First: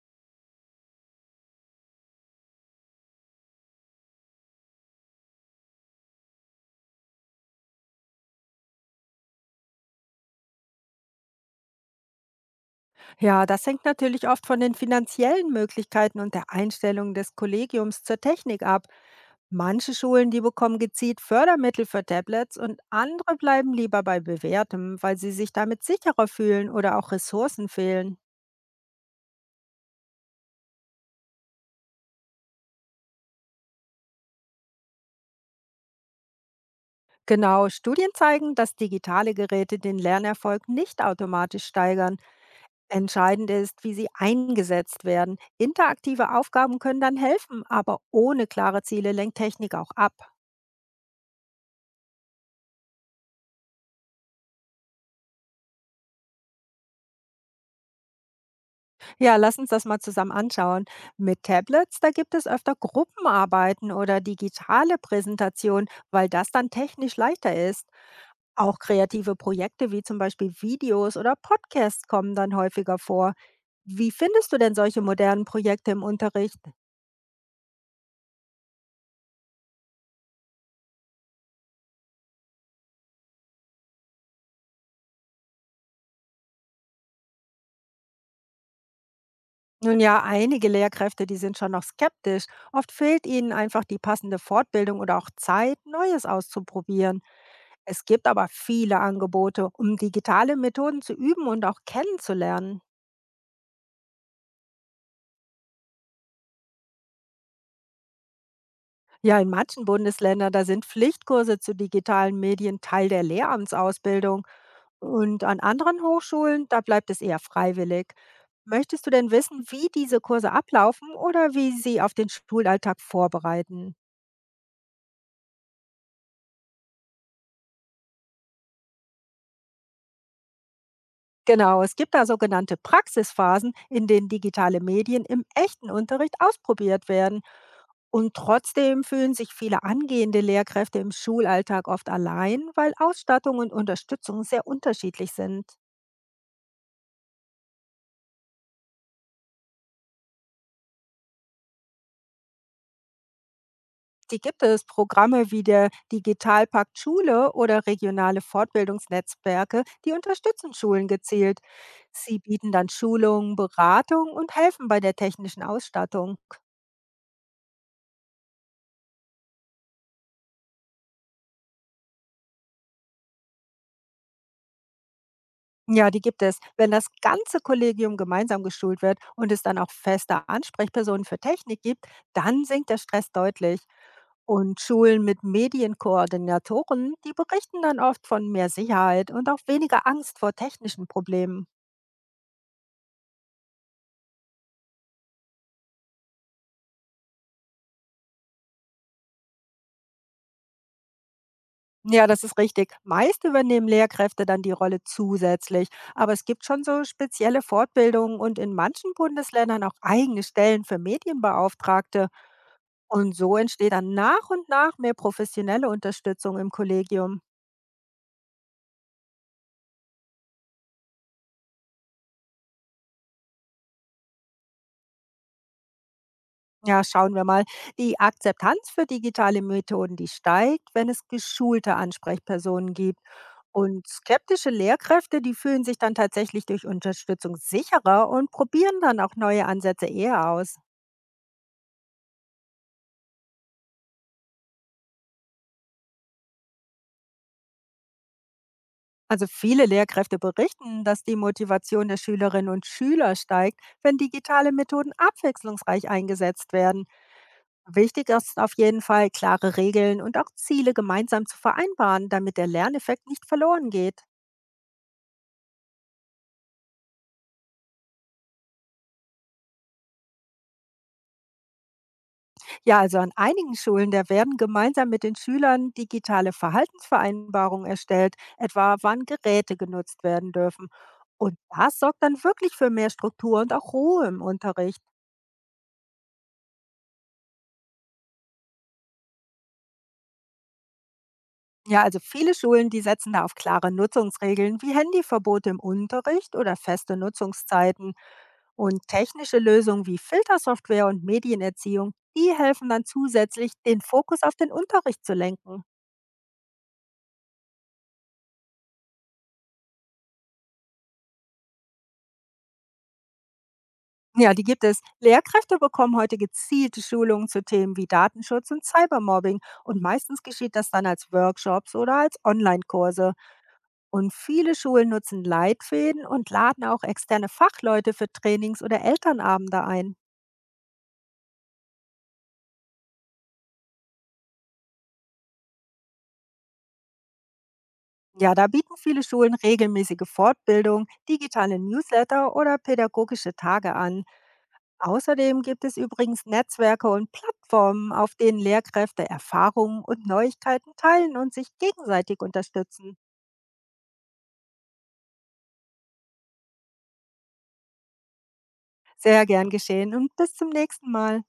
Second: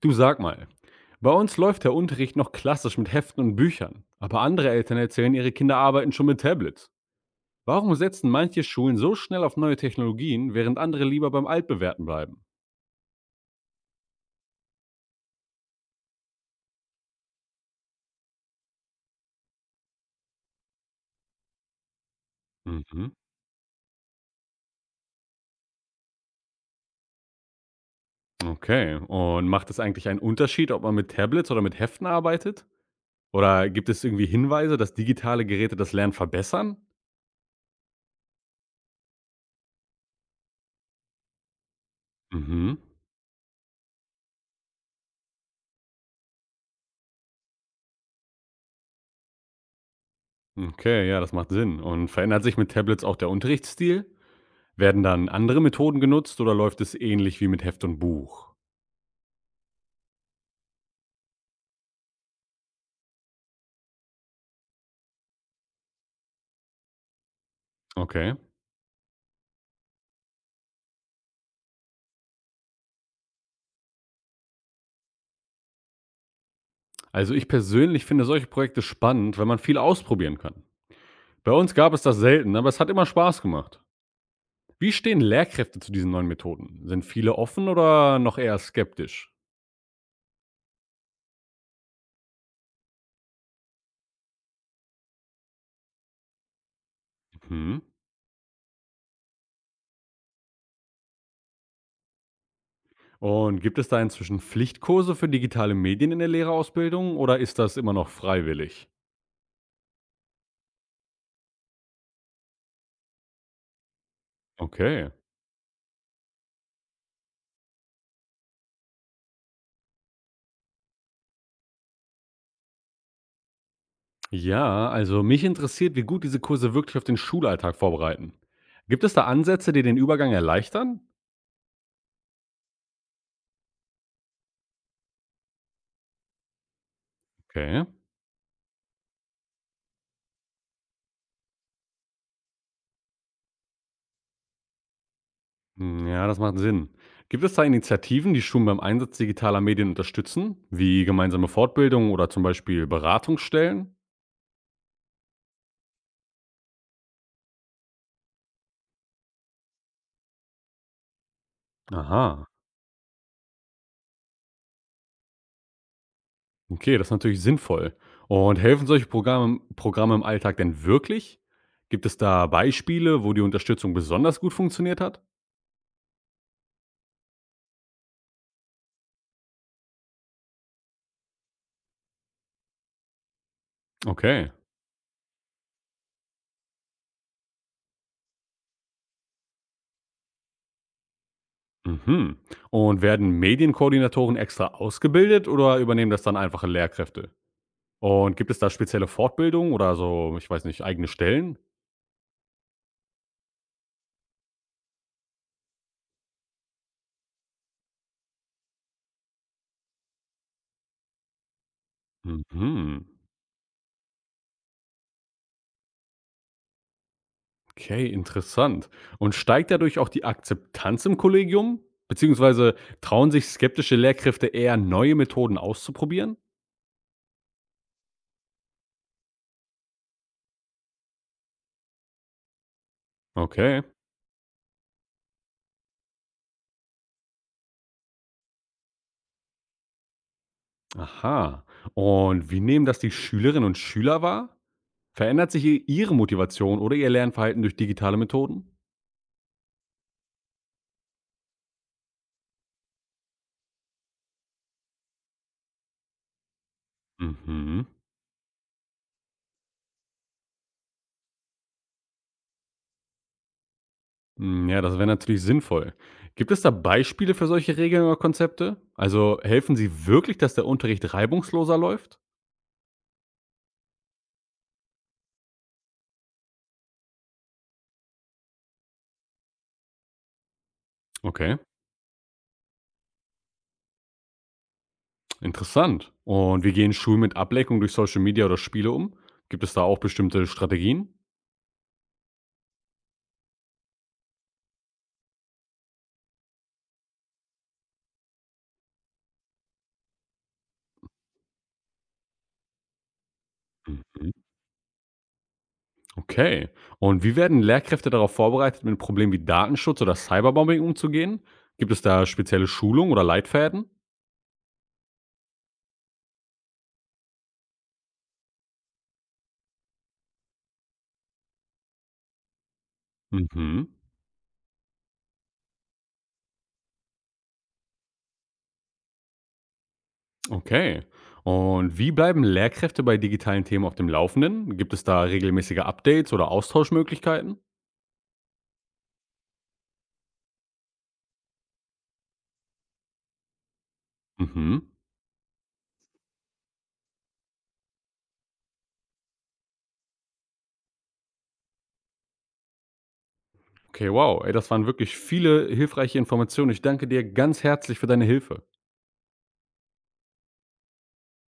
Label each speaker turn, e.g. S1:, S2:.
S1: Du, sag mal, bei uns läuft der Unterricht noch klassisch mit Heften und Büchern, aber andere Eltern erzählen, ihre Kinder arbeiten schon mit Tablets. Warum setzen manche Schulen so schnell auf neue Technologien, während andere lieber beim Altbewährten bleiben?
S2: Ja, das hängt natürlich oft von den finanziellen Möglichkeiten und der Einstellung des Kollegiums zur Technik ab. Manche Schulen, die bekommen gezielt Fördermittel für Tablets und
S1: Mhm.
S2: andere bleiben lieber bei bewährtem, weil sie sich damit sicherer fühlen oder auch Ressourcen fehlen.
S1: Okay, und macht es eigentlich einen Unterschied, ob man mit Tablets oder mit Heften arbeitet? Oder gibt es irgendwie Hinweise, dass digitale Geräte das Lernen verbessern?
S2: Genau, Studien zeigen, dass digitale Geräte den Lernerfolg nicht automatisch steigern.
S1: Mhm.
S2: Entscheidend ist, wie sie eingesetzt werden. Interaktive Aufgaben können dann helfen, aber ohne klare Ziele lenkt Technik auch ab.
S1: Okay, ja, das macht Sinn. Und verändert sich mit Tablets auch der Unterrichtsstil? Werden dann andere Methoden genutzt oder läuft es ähnlich wie mit Heft und Buch?
S2: Ja, lass uns das mal zusammen anschauen. Mit Tablets, da gibt es öfter Gruppenarbeiten oder digitale Präsentationen, weil das dann technisch leichter ist.
S1: Okay.
S2: Auch kreative Projekte wie zum Beispiel Videos oder Podcasts kommen dann häufiger vor. Wie findest du denn solche modernen Projekte im Unterricht?
S1: Also ich persönlich finde solche Projekte spannend, wenn man viel ausprobieren kann. Bei uns gab es das selten, aber es hat immer Spaß gemacht. Wie stehen Lehrkräfte zu diesen neuen Methoden? Sind viele offen oder noch eher skeptisch?
S2: Nun ja, einige Lehrkräfte, die sind schon noch skeptisch. Oft fehlt ihnen einfach die passende Fortbildung oder auch Zeit, Neues auszuprobieren.
S1: Mhm.
S2: Es gibt aber viele Angebote, um digitale Methoden zu üben und auch kennenzulernen.
S1: Und gibt es da inzwischen Pflichtkurse für digitale Medien in der Lehrerausbildung oder ist das immer noch freiwillig?
S2: Ja, in manchen Bundesländern, da sind Pflichtkurse zu digitalen Medien Teil der Lehramtsausbildung.
S1: Okay.
S2: Und an anderen Hochschulen, da bleibt es eher freiwillig. Möchtest du denn wissen, wie diese Kurse ablaufen oder wie sie auf den Schulalltag vorbereiten?
S1: Ja, also mich interessiert, wie gut diese Kurse wirklich auf den Schulalltag vorbereiten. Gibt es da Ansätze, die den Übergang erleichtern?
S2: Genau, es gibt da sogenannte Praxisphasen, in denen digitale Medien im echten Unterricht ausprobiert werden.
S1: Okay.
S2: Und trotzdem fühlen sich viele angehende Lehrkräfte im Schulalltag oft allein, weil Ausstattung und Unterstützung sehr unterschiedlich sind.
S1: Hm, ja, das macht Sinn. Gibt es da Initiativen, die Schulen beim Einsatz digitaler Medien unterstützen, wie gemeinsame Fortbildungen oder zum Beispiel Beratungsstellen?
S2: Die gibt es Programme wie der Digitalpakt Schule oder regionale Fortbildungsnetzwerke, die unterstützen Schulen gezielt. Sie
S1: Aha,
S2: bieten dann Schulungen, Beratung und helfen bei der technischen Ausstattung.
S1: okay, das ist natürlich sinnvoll. Und helfen solche Programme im Alltag denn wirklich? Gibt es da Beispiele, wo die Unterstützung besonders gut funktioniert hat?
S2: Ja, die gibt es. Wenn das ganze Kollegium gemeinsam geschult wird und es dann auch feste Ansprechpersonen für Technik gibt, dann sinkt der Stress deutlich.
S1: Okay.
S2: Und Schulen mit Medienkoordinatoren, die berichten dann oft von mehr Sicherheit und auch weniger Angst vor technischen Problemen.
S1: Mhm. Und werden Medienkoordinatoren extra ausgebildet oder übernehmen das dann einfache Lehrkräfte? Und gibt es da spezielle Fortbildungen oder so, ich weiß nicht, eigene Stellen?
S2: Ja, das ist richtig. Meist übernehmen Lehrkräfte dann die Rolle zusätzlich, aber es gibt schon so spezielle Fortbildungen und in manchen Bundesländern auch eigene Stellen für Medienbeauftragte.
S1: Mhm.
S2: Und so entsteht dann nach und nach mehr professionelle Unterstützung im Kollegium.
S1: Okay, interessant. Und steigt dadurch auch die Akzeptanz im Kollegium? Beziehungsweise trauen sich skeptische Lehrkräfte eher, neue Methoden auszuprobieren?
S2: Ja, schauen wir mal. Die Akzeptanz für digitale Methoden, die steigt, wenn es geschulte Ansprechpersonen gibt.
S1: Okay.
S2: Und skeptische Lehrkräfte, die fühlen sich dann tatsächlich durch Unterstützung sicherer und probieren dann auch neue Ansätze eher aus.
S1: Aha. Und wie nehmen das die Schülerinnen und Schüler wahr? Verändert sich ihre Motivation oder ihr Lernverhalten durch digitale Methoden?
S2: Also viele Lehrkräfte berichten, dass die Motivation der Schülerinnen und Schüler steigt, wenn digitale Methoden abwechslungsreich eingesetzt werden.
S1: Mhm.
S2: Wichtig ist auf jeden Fall, klare Regeln und auch Ziele gemeinsam zu vereinbaren, damit der Lerneffekt nicht verloren geht.
S1: Mm, ja, das wäre natürlich sinnvoll. Gibt es da Beispiele für solche Regeln oder Konzepte? Also helfen sie wirklich, dass der Unterricht reibungsloser läuft?
S2: Ja, also an einigen Schulen, da werden gemeinsam mit den Schülern digitale Verhaltensvereinbarungen erstellt, etwa wann Geräte genutzt werden dürfen. Und
S1: Okay.
S2: das sorgt dann wirklich für mehr Struktur und auch Ruhe im Unterricht.
S1: Interessant. Und wie gehen Schulen mit Ablenkung durch Social Media oder Spiele um? Gibt es da auch bestimmte Strategien?
S2: Ja, also viele Schulen, die setzen da auf klare Nutzungsregeln wie Handyverbote im Unterricht oder feste Nutzungszeiten. Und technische Lösungen wie Filtersoftware und Medienerziehung, die helfen dann zusätzlich, den
S1: Mhm.
S2: Fokus auf den Unterricht zu lenken.
S1: Okay. Und wie werden Lehrkräfte darauf vorbereitet, mit Problemen wie Datenschutz oder Cyberbombing umzugehen? Gibt es da spezielle Schulungen oder Leitfäden?
S2: Ja, die gibt es. Lehrkräfte bekommen heute gezielte Schulungen zu Themen wie Datenschutz und Cybermobbing. Und meistens geschieht das dann als Workshops oder als Online-Kurse.
S1: Mhm.
S2: Und viele Schulen nutzen Leitfäden und laden auch externe Fachleute für Trainings oder Elternabende ein.
S1: Okay. Und wie bleiben Lehrkräfte bei digitalen Themen auf dem Laufenden? Gibt es da regelmäßige Updates oder Austauschmöglichkeiten?
S2: Ja, da bieten viele Schulen regelmäßige Fortbildung, digitale Newsletter oder pädagogische Tage an.
S1: Mhm.
S2: Außerdem gibt es übrigens Netzwerke und Plattformen, auf denen Lehrkräfte Erfahrungen und Neuigkeiten teilen und sich gegenseitig unterstützen.
S1: Okay, wow. Ey, das waren wirklich viele hilfreiche Informationen. Ich danke dir ganz herzlich für deine Hilfe.
S2: Sehr gern geschehen und bis zum nächsten Mal.